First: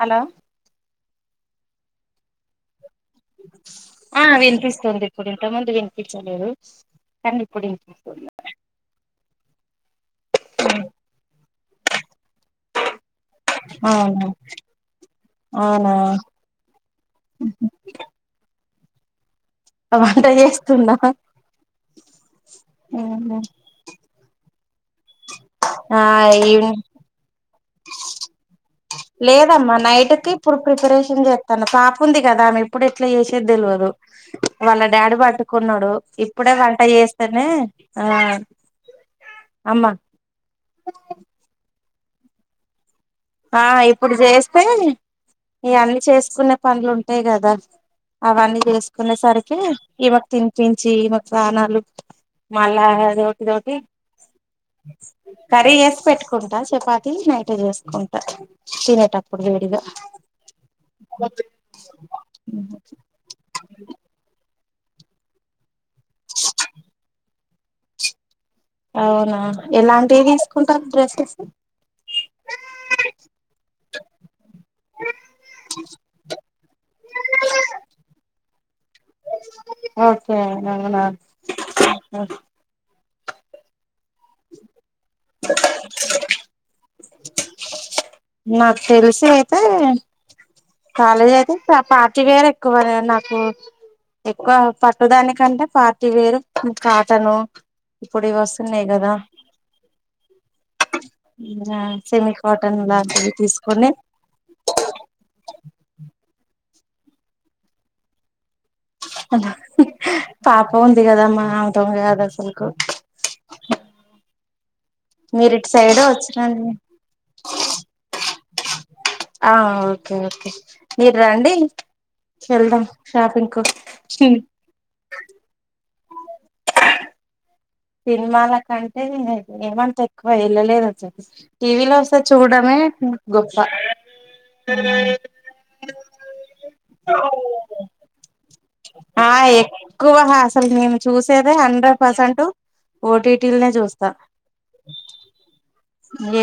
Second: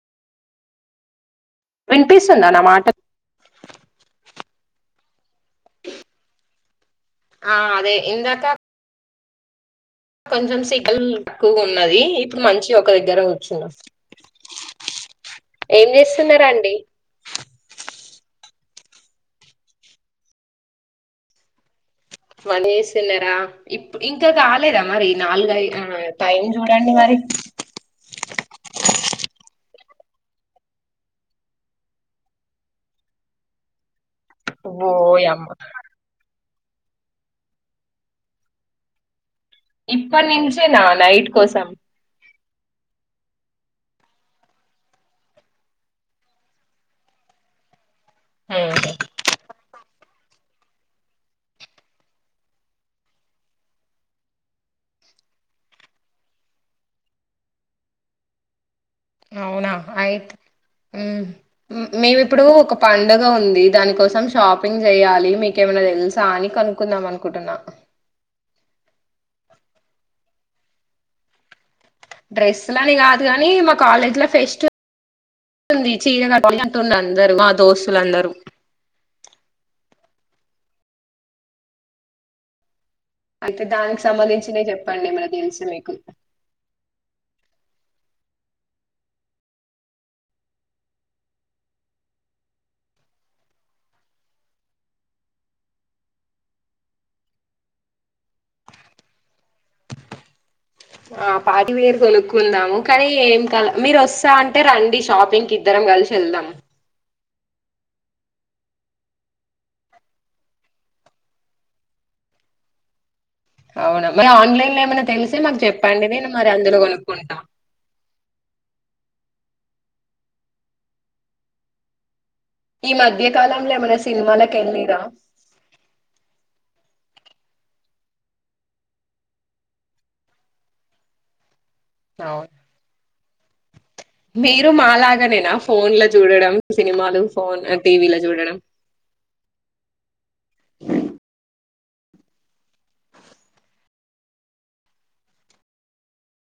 Hello వినిపిస్తుందా నా మాట ఆ వినిపిస్తుంది ఇప్పుడు ఇంతముందు వినిపించలేదు కానీ ఆ ఇప్పుడు అదే వినిపిస్తుంది ఇందాక కొంచెం సెకల్ ఎక్కువ ఉన్నది ఇప్పుడు మంచి ఒక దగ్గర ఉ చ అవునా ఏం అవునా చేస్తున్నారు అండి హ వంట చేస్తున్నా వంట చేస్తున్నారా ఇప్పు ఇంకా కాలేద మరి నాలుగు అయి ఆ టైం ఈవినింగ్ చూడండి మరి లేదమ్మా నైట్కి ఇప్పుడు ప్రిపరేషన్ చేస్తాన పాప ఉంది కదా ఆమె ఎప్పుడు ఎట్లా చేసేది తెలియదు వాళ్ళ డాడీ ఓయమ్మ పట్టుకున్నడు ఇ ఇప్పుడే వంట చేస్తేనే ఆ అమ్మా ఇప్పటి నుచ్చే నా నైట్ కోసం ఆ ఇప్పుడు చేస్తే ఇవన్నీ చేసుకునే పనులు ఉంటాయి కదా అవన్నీ ఉహు. చేసుకునేసరికి ఈమెకు తినిపించి, ఈమెకు సానాలు మళ్ళా అదొకటి ఇదికటి కర్రీ వేసి పెట్టుకుంటా చపాతి నైట్ చేసుకుంటా. స అవునా అయితే మేము ఇప్పుడు ఒక పండుగ ఉంది దానికోసం షాప్ షాపింగ్ చేయాలి మీకేమైనా నేను సార్ ని కనుకుందాం అనుకుంటున్నా. అవునా. ఎలాంటిఇతీసుకుంటారు డ్రెస్సెస్.. డ్రెస్లని కాదు కాని, మా కాలేజీ లో ఫెస్టివుంది, చీర కడుదాం అంటున్నారు. అందరూ మా దోస్తులుందరూ. ఓకే అవునా. అంటే దానికి సంబంధించిన చెప్ పండి మీది తెలుస్ మీకు. [inaudible] నాకు తెలుసి అయితే. కాలేజ్ అయితే పార్టీవేర్ ఎక్కువ నాకు, ఎక్కువ పట్టుదానికంటే పార్టీవేర్ కాటను, ఇప్పుడు ఇవి వస్తున్నాయి కదా. ఆ పార్టీవేర్ సెమీ కొనుక్కుందాము. కాటన్ కానీ లాంటివి ఏం కాదు, తీసుకొని మీరు వస్తా అంటే రండి షాపింగ్కి. ఇద్దరం కలిసి వెళ్దాం. పాప ఉంది కదమ్మా, ఆమెతో కాదు అసలుకు అవునా, మరి ఆన్ లైన్ లో ఏమైనా తెలిస్తే మీరు మాకు ఇటు సైడ్ చెప్పండి. నేను మరి వచ్చినండి అందులో కోనుక్కుంటా. ఆ ఓకే ఓకే మీరు రండి. వెళ్దాం ఈ షాపింగ్ కు మధ్యకాలంలో ఏమైనా సినిమాలకు ఏళ్ళిరా సినిమాల కంటే ఏమంతా ఏక్కువ ఎళ్ళలేదు అసలు. టీవీలో వస్తే అవును, చూడడమే గొప్ప మీరు మాలాగనేనా ఫోన్ లో చూడడం సినిమాలు, ఫోన్ టీవీలో చూడడం. ఆ ఎక్కువ అసలు మేము చూసేదే. హండ్రెడ్ పర్సెంట్ ఓటీటీలనే చూస్తా ఏ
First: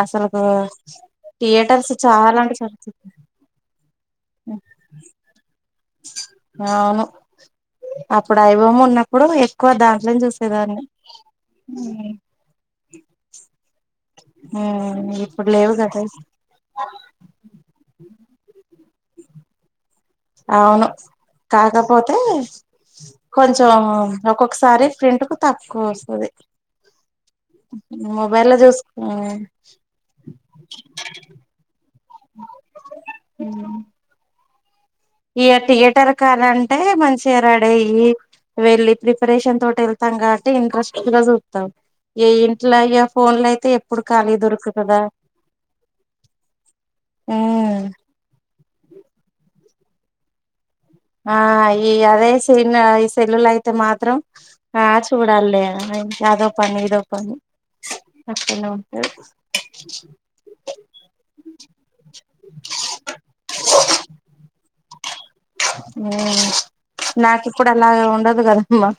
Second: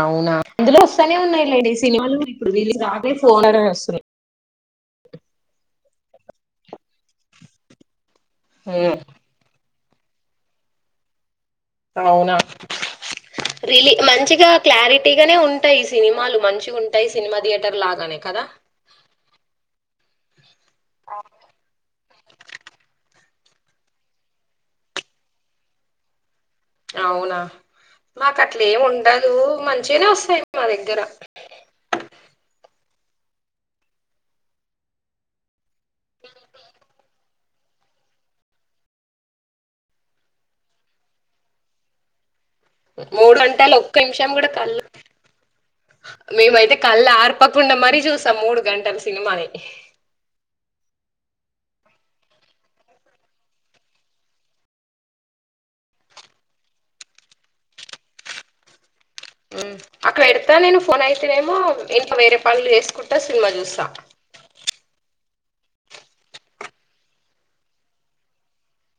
అవునా, ఇందులో వస్తానే ఉన్నాయి, లేడి థియేటర్స్ సినిమాలు చాలా అంటే చాలా తక్కువ. రావట్లే ఫోన్లనే వస్తున్నాయి. అవును. అప్పుడు ఐబొమ్మ ఉన్నప్పుడు ఎక్కువ దా. లొనే చూసేదాన్ని అవునా రియలీ. మంచిగా ఉమ్ క్లారిటీగానే ఇప్పుడు లేవు ఉంటాయి. కదా సినిమాలు మంచిగా ఉంటాయి. సినిమా థియేటర్ లాగానే కదా. అవును కాకపోతే. కొంచెం ఒక్కొక్కసారి ఫ్రింట్ కు తక్కువ వస్తది. అవునా. మాకు మొబైల్ లో అట్లా ఏమి చూసుకు ఉండదు. మంచిగానే వస్తాయి. మా దగ్గర హ ఇగా థియేటర్ కాడంటే మంచిగా రడిఅయి వెళ్ళి ప్రిపరేషన్ తోటి వెళ్తాం కాబట్టి ఇంట్రెస్ట్ గా చూత్తం. ఏ మూడు గంటలు ఒక్క నిమిషం కూడా కళ్ళు దొరుకుతదా మేమైతే కళ్ళు ఆర్పకుండా ఉమ్ మరీ చూసాం మూడు గంటలు సినిమాని ఆ ఈ అదే సినిమా ఈ సెల్లుల అయితే మాత్రం ఆ చూడాలి అదో పని ఇదో పని అంతే అక్కడ ఎడతా నేను ఫోన్ అయితేనేమో ఇంకా వేరే పనులు చేసుకుంటా సినిమా చూస్తా నాకిప్పుడు అలాగ ఉండదు కదమ్మా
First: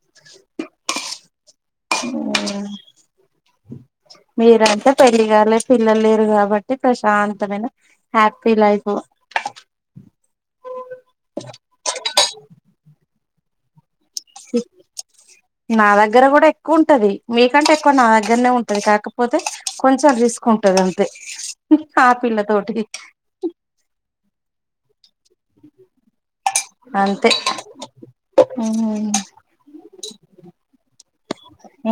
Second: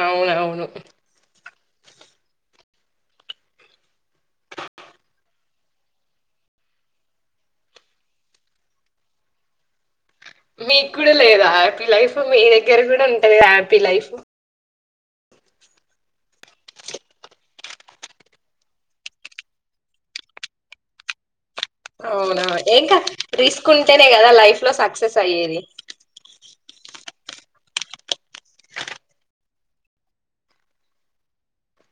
అవునవును మీరంటే పెళ్లి కాలే పిల్లలు లేరు కాబట్టి ప్రశాంతమైన హ్యాపీ లైఫ్ మీక్కుడ లేదా హ్యాపీ లైఫ్ మీ దగ్గర కూడా ఉంటుది హ్యాపీ లైఫ్ నా దగ్గర కూడా ఎక్కువ ఉంటది మీకంటే ఎక్కువ నా దగ్గరనే ఉంటది కాకపోతే కొంచెం రిస్క్ ఉంటది అంతే ఆ పిల్ల అవునా తోటి ఏంకాద్ రిస్క్ ఉంటేనే కదా లైఫ్ ట్లో సక్సెస్ అయ్యేది అంతే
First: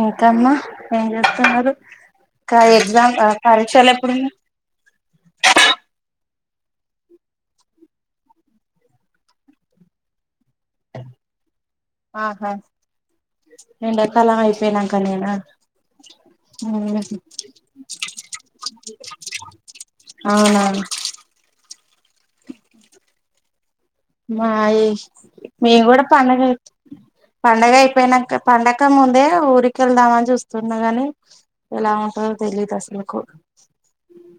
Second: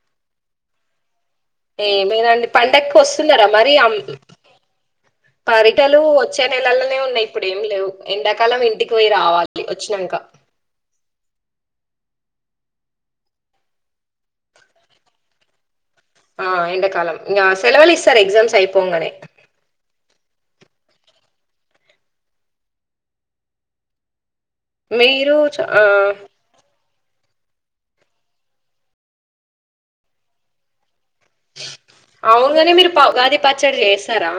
ఇంకమ్మా చేస్తున్నారు ఏమేనండి ఇంకా పండక్కు ఎగ్జామ్ వస్తున్నరా మరి పరీక్షలు అం ఎప్పుడు పరిటలు వచ్చే నెలల్లోనే ఉన్నాయి ఇప్పుడు ఏం లేవు ఎండాకాలం ఇంటికి పోయి రావాలి వచ్చినంక ఆహా ఎండకాలం అయిపోయినంక నేనా ఆ ఎండకాలం ఇగ సెలవలు ఇస్తారు ఎగ్జామ్స్ అయిపోంగనే అవునవును మయేష్ మీరు చ- మేం ఆ కూడా పండగల పండగ అయిపోయినంక పండక ముందే ఊరికెళ్దామని చూస్తున్నా గాని ఎలా ఉంటదో అవునుగనీ తెలీదు మీరు ప అసలుకు ఉగాది పచ్చడి చేస్తారా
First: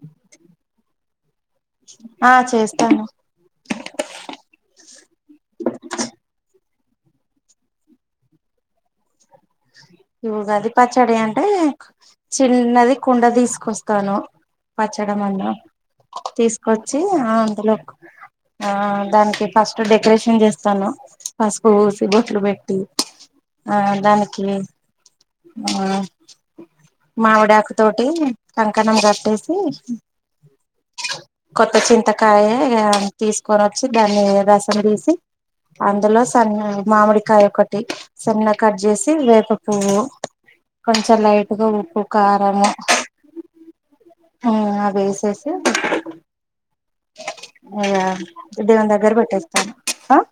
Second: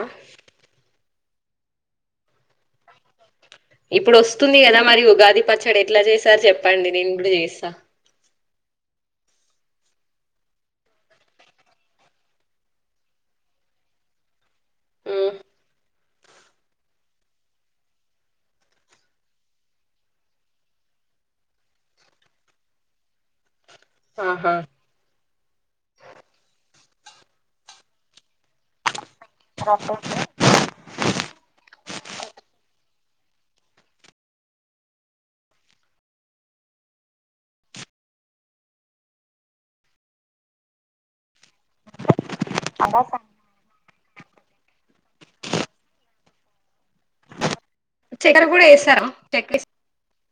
ఆ చేస్తాను ఇప్పుడు వస్తుంది కదా మరి ఉగాది పచ్చడి ఎట్లా చేసారు చెప్పండి నేను ఇప్పుడు చేస్తా ఇగా అది పచ్చడి అంటే చిన్నది కుండ తీసుకొస్తాను పచ్చడ ఉమ్, మందం తీసుకొచ్చి అందులో ఆ దానికి ఫస్ట్ డెకరేషన్ చేస్తాను పసుపు పూసి బొట్లు పెట్టి ఆ ఆహా ఆ మావిడాకు తోటి కంకణం గ ట్టేసి కొత్త చింతకాయ తీసుకోని వచ్చి దాన్ని రసం తీసి అందులో సగం మామిడికాయ ఒకటి సన్న కట్ చేసి వేప పువ్వు కొంచెం లైట్ ఉప్పు కారమే చేసి చక్కెర కూడా వేస్తారా దగ్గర పెట్టేస్తాను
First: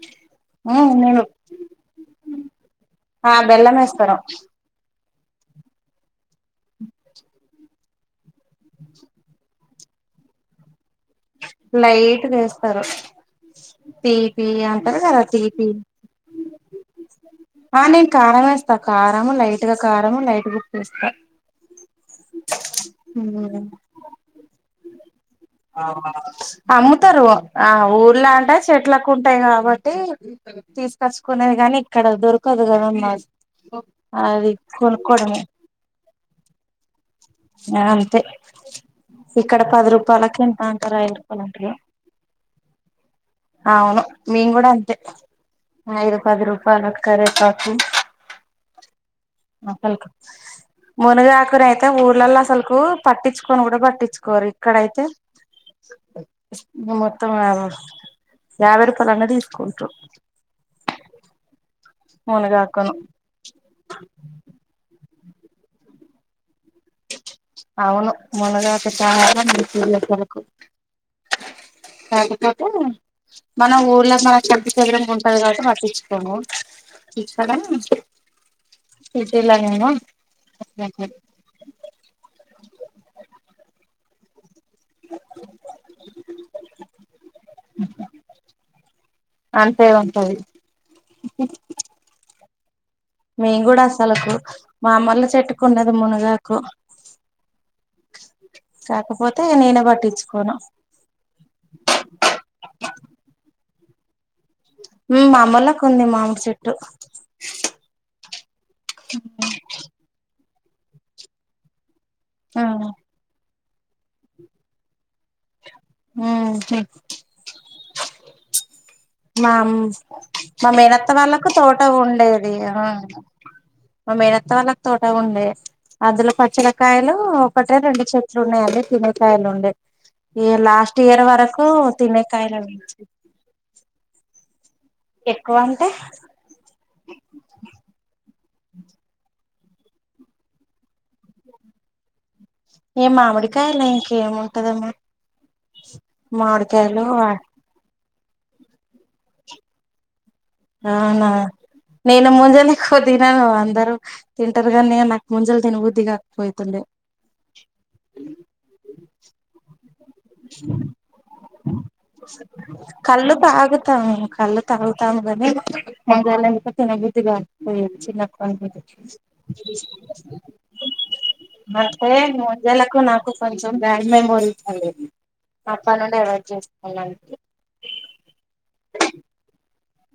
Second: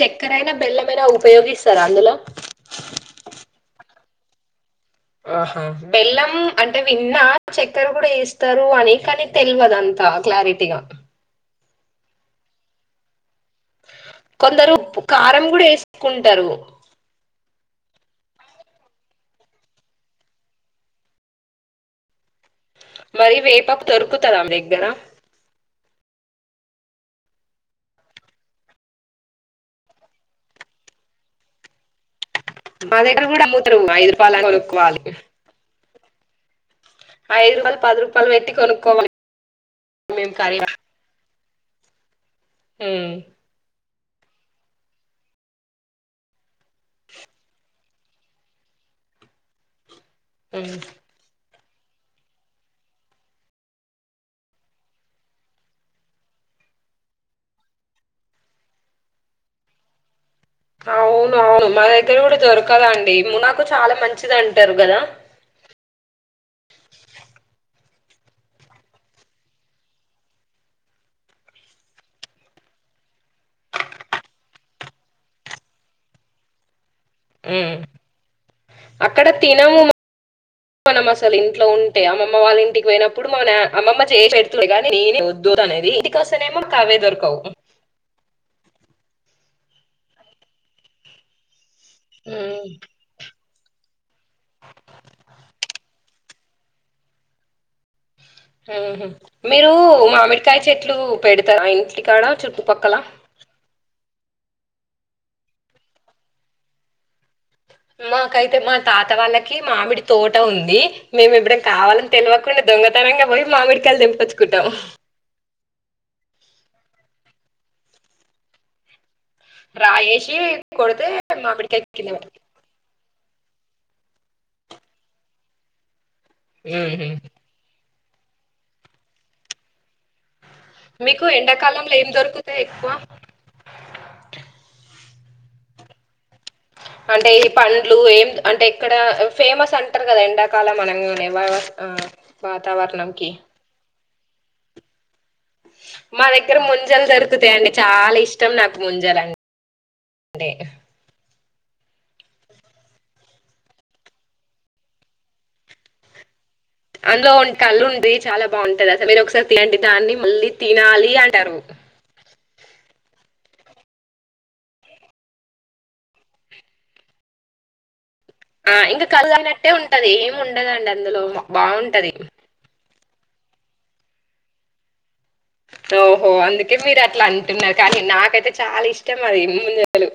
చక్కెర అయినా బెల్లమైనా నేను ఉపయోగిస్తారా అందులో ఆ బెల్లం ఏస్తరు ఆహా బెల్లం అంటే విన్నా చక్కెర కూడా వేస్త తారు అనేకనితె ల్వదంతా క్లారిటీగా లైట్ వేస్తారు తీపి కొందరు అంటారు కదా కారం గూడా తీపి వేసుకుంటారు ఆ నేను కారం ఏస్తా కారము లైట్ గా కారము లైట్ బుక్ చేస్తా మరి వేపాకు దొరుకుతారా మీ దగ్గర అమ్ముతారు ఆ ఊర్లా అంటా చెట్లకుంటాయి కాబట్టి తీసుకచ్చుకునేది కాని ఇక్కడ దొరుకు మా దగ్గర కూడా [unintelligible] ఐదు రూపాయలు కొనుక్కోవాలి కొనుక్కోవడమే ఐదు రూపాయలు, పది అంతే రూపాయలు పెట్టి కొనుక్కోవాలి ఇక్కడ పది రూపాయలకి ఎంత అంతారా [unintelligible] హు మీమ్ గూడా అంతే ఐదు పద్రూ కరిపకు మొక్కల్ హ్మ్. మునగాకు రై [unintelligible] పిల్లల్లో అసలుకు పట్టించుకొని కూడా పట్టించుకోరు ఇక్కడైతే మొత్తం యా యాభై రూపాయల అన్న తిసుకుంటురు అవును అవును మా దగ్గర గూడా మునగాకును దొరకదండి మునాకు చాలా మంచిది అంటారు గదా అవును ములగాక [unintelligible] కాకపోతే మన ఊర్లో మన [unintelligible] చదరం ఉంటది కాబట్టి పట్టించుకోము హు ఇక్కడ అక్కడ తినము సిటీలనేమో మనం అసలు ఇంట్లో ఉంటే అమ్మ వాళ్ళ ఇంటికి వోయినప్పుడు మనే మమ్మ చే పెట్ ఇంటికొస్తేనేమో కావే దొరకవ్ అంతే వస్తది హు మేంగూడస్ తలకు మా మంద చెట్టుకున్నది మునగా కూ మీరు పట్టించుకోను మామిడికాయ చెట్లు పెడతారా ఇంటికాడ చుట్టుపక్కల హు మా అమ్మలకు ఉంది మామిడి చెట్టు మాకైతే మా తాత వాళ్ళకి మామిడి తో ఉంది మేము ఇప్పుడే కావాల తెలివకుండా ఉమ్ దొంగతనంగా బోయి మామిడికాయలు దెంపచ్చు కుంటాంము అ చెప్ మామ్ రాయేసి మా కొడితే మేనత్త వాళ్ళకు తోట మామిడికాయ కింద పడతాయి ఉండేది మ మేడత్త వాళ్ళకి తోటగాండే అందులో ఉహు పచ్చలకాయలు ఒకటే రెండు త్రన్నా అదే తిన్నకయలుంది ఈ లాస్ట్ ఇయర్ మీకు వరకు ఎండాకాలంలో ఏం తినేకాయలు దొరుకుతాయి ఎక్కువ ఎక్కువ అంటే అంటే ఈ పండ్లు ఏం అంటే ఇక్కడ ఫేమస్ అంటారు కదా ఎండాకాలం మనంగానే వ ఏ మామిడికాయాల ఏము ఉంటందమ్మా మా దగ్గర ముంజలు దొరుకుతాయండి చాలా ఇష్ట ఇష్టం నాకు ముంజరండి అే అవునా నేను ముంజలు ఎక్కువ తినను అందరూ తింటారు కానీ నాకు ముంజలు తినబద్దిగా అందులో కళ్ళు ఉంది చాలా బాగుంటుది అస మీరు ఒకసారి తీయ దాన్ని మళ్ళీ తినాలి అంటారు కళ్ళు తాగుతాము కళ్ళు తాగుతాము గగాని ఇకా చిన్న బద్ధగా చిన్న ఆ ఇంకా కలు అనట్టే ఉంటది ఏమి ఉండదండి అందులో అంటే బాగుంటది ముంజలకు నాకు కొంచెం బ్యాడ్ మెమోరీస్ అండది ఓహో అందుకే మీరు అట్లా అంటున్నారు కానీ నాకైతే చాలా ఇష్టం అది ముందు హలో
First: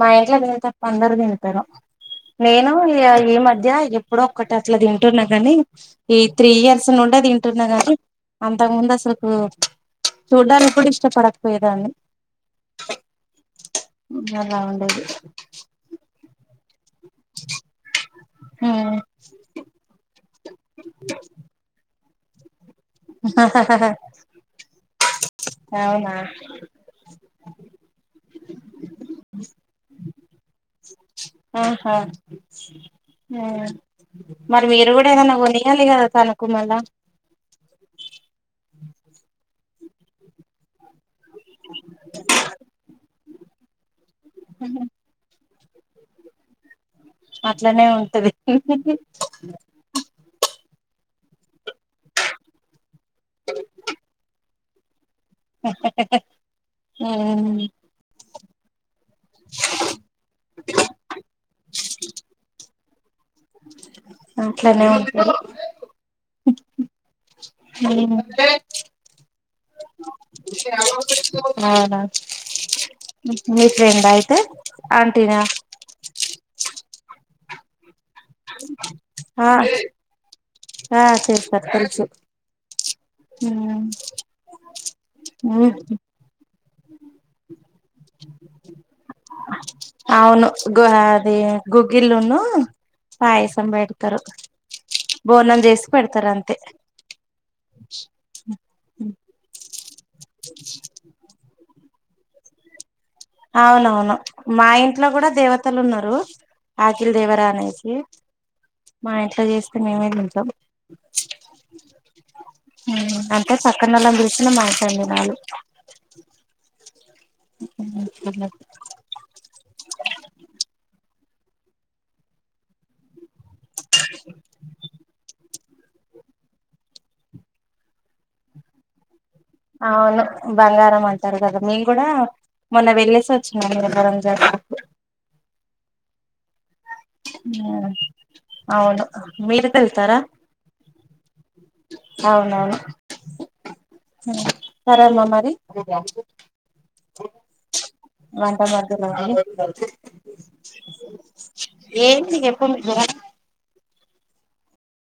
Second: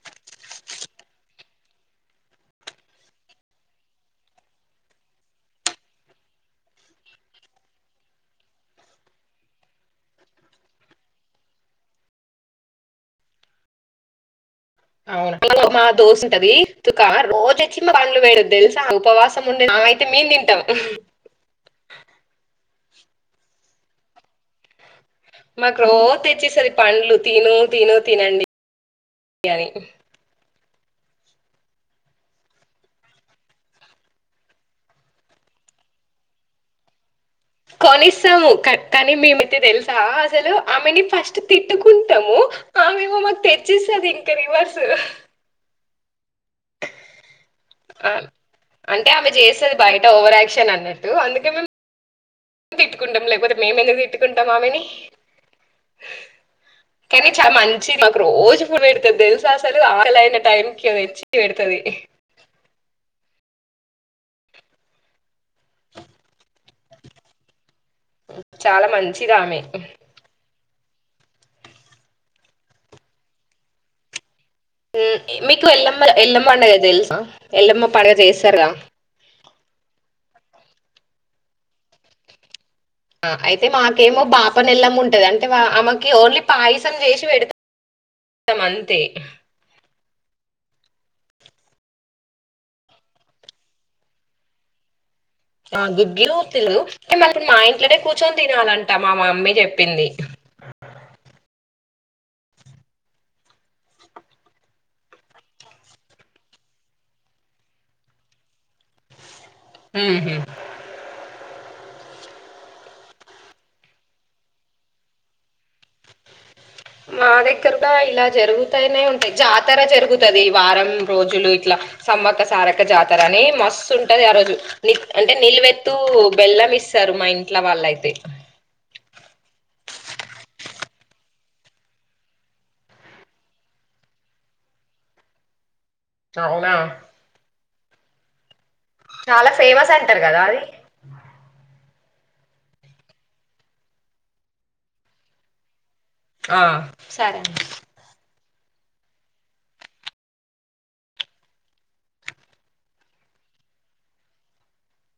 మా ఇంట్లో నేను తప్ప అందరు తింటను నేను ఈ మధ్య ఎప్పుడో ఒక్కటి అట్లా తింటున్నా కాని ఈ త్రీ ఇయర్స్ నుండి తింటున్నా గాని అంతకు ముందు అసలుకు చూడ్డానికి కూడా ఇష్టపడకపోయేదాన్ని అ అవును మా దోశ ఉంటది త క రోజ ఎ పండ్లు వేడదు తెలుసా ఉమ్ ఉపవాసం ఉండే అయితే మే తింటాం ఆ మాకు రోజ తెచ్చేసది పండ్లు తిను తిను తినండి బిర్ని ఆహా మరి మీరు కూడా ఏదనా కొనియాలి కదా తనుకు మళ్ళా కొనిస్తాము కా- కానీ మేమయితే తెలుసా అసలు ఆమెని ఫస్ట్ తిట్టుకుంటాము ఆ మేమో మాకు తెచ్చిస్తుంది ఇంకా రివర్స్ అట్లనే ఉంటది అంటే ఆమె చేసేది బయట ఓవర్ క్షన్ అన్న అందుకే మేము తిట్టుకుంటాం లేకపోతే మేము ఎందుకు తిట్టుకుంటాం ఆమెని కానీ చాలా ఉమ్ మంచి మాకు రోజు పెడుతుది తెలుసాసలు ఆలైన టైంకి అది తెచ్చి పెడతుది అట్లనే ఉంటారు ఉమ్ చాలా మంచిది ఆమె అవునా మీ ఫ్రెం అయితే ఆంటీనా మీకు వెళ్ళ మరి ఎల్మ్మండగ తెలుసా ఎల్ పడుగ చేస్తారుగా ఆ ఆ సే సార్ తెచు అయితే మాకేమో పాప నెల్లం ఉంటది అంటే ఆమెకి ఓన్లీ పయసం చేసి పెడుత మంత అవును గు అది గుగిలును పాయసం బేడ్కరు ఆ గుగ్గిలుతుదు మళ మా ఇంట్లోనే కూర్చొని తినాలంట మా మమ్మీ చెప్పింది అవునవును మా ఇంట్లో కూడా దేవతలు ఉన్నారు ఆకిల్ దేవరా అనేసి మా ఇట్ చేస్తే మేమే ఉహు. చంచాం అంతే చక్క నళ్లం చూసిన మాంచండినాలుు మా దగ్గర కూడా ఇలా జరుగుతానే ఉంటాయి జాతర జరుగుతుది వారం రోజులు ఇట్లా సమ్మక సారక జాతర అని మస్తు ఉంటది ఆ రోజు ని అంటే నిల్వెత్తుూ బెల్లం ఇస్తారు మా ఇంట్ల వాళ్ళయితే అవును బంగారం అంటారు కదా మేము కూడా మొన్న వెళ్ళేసి వచ్చినంవరం జాగ చవాల ఆ చాలా ఫేమస్ అంటారు కదా అది అవునవును పరాలమా మరి ఆ సరే అండి మంట మతు ఏంటి ఎప్ప మీ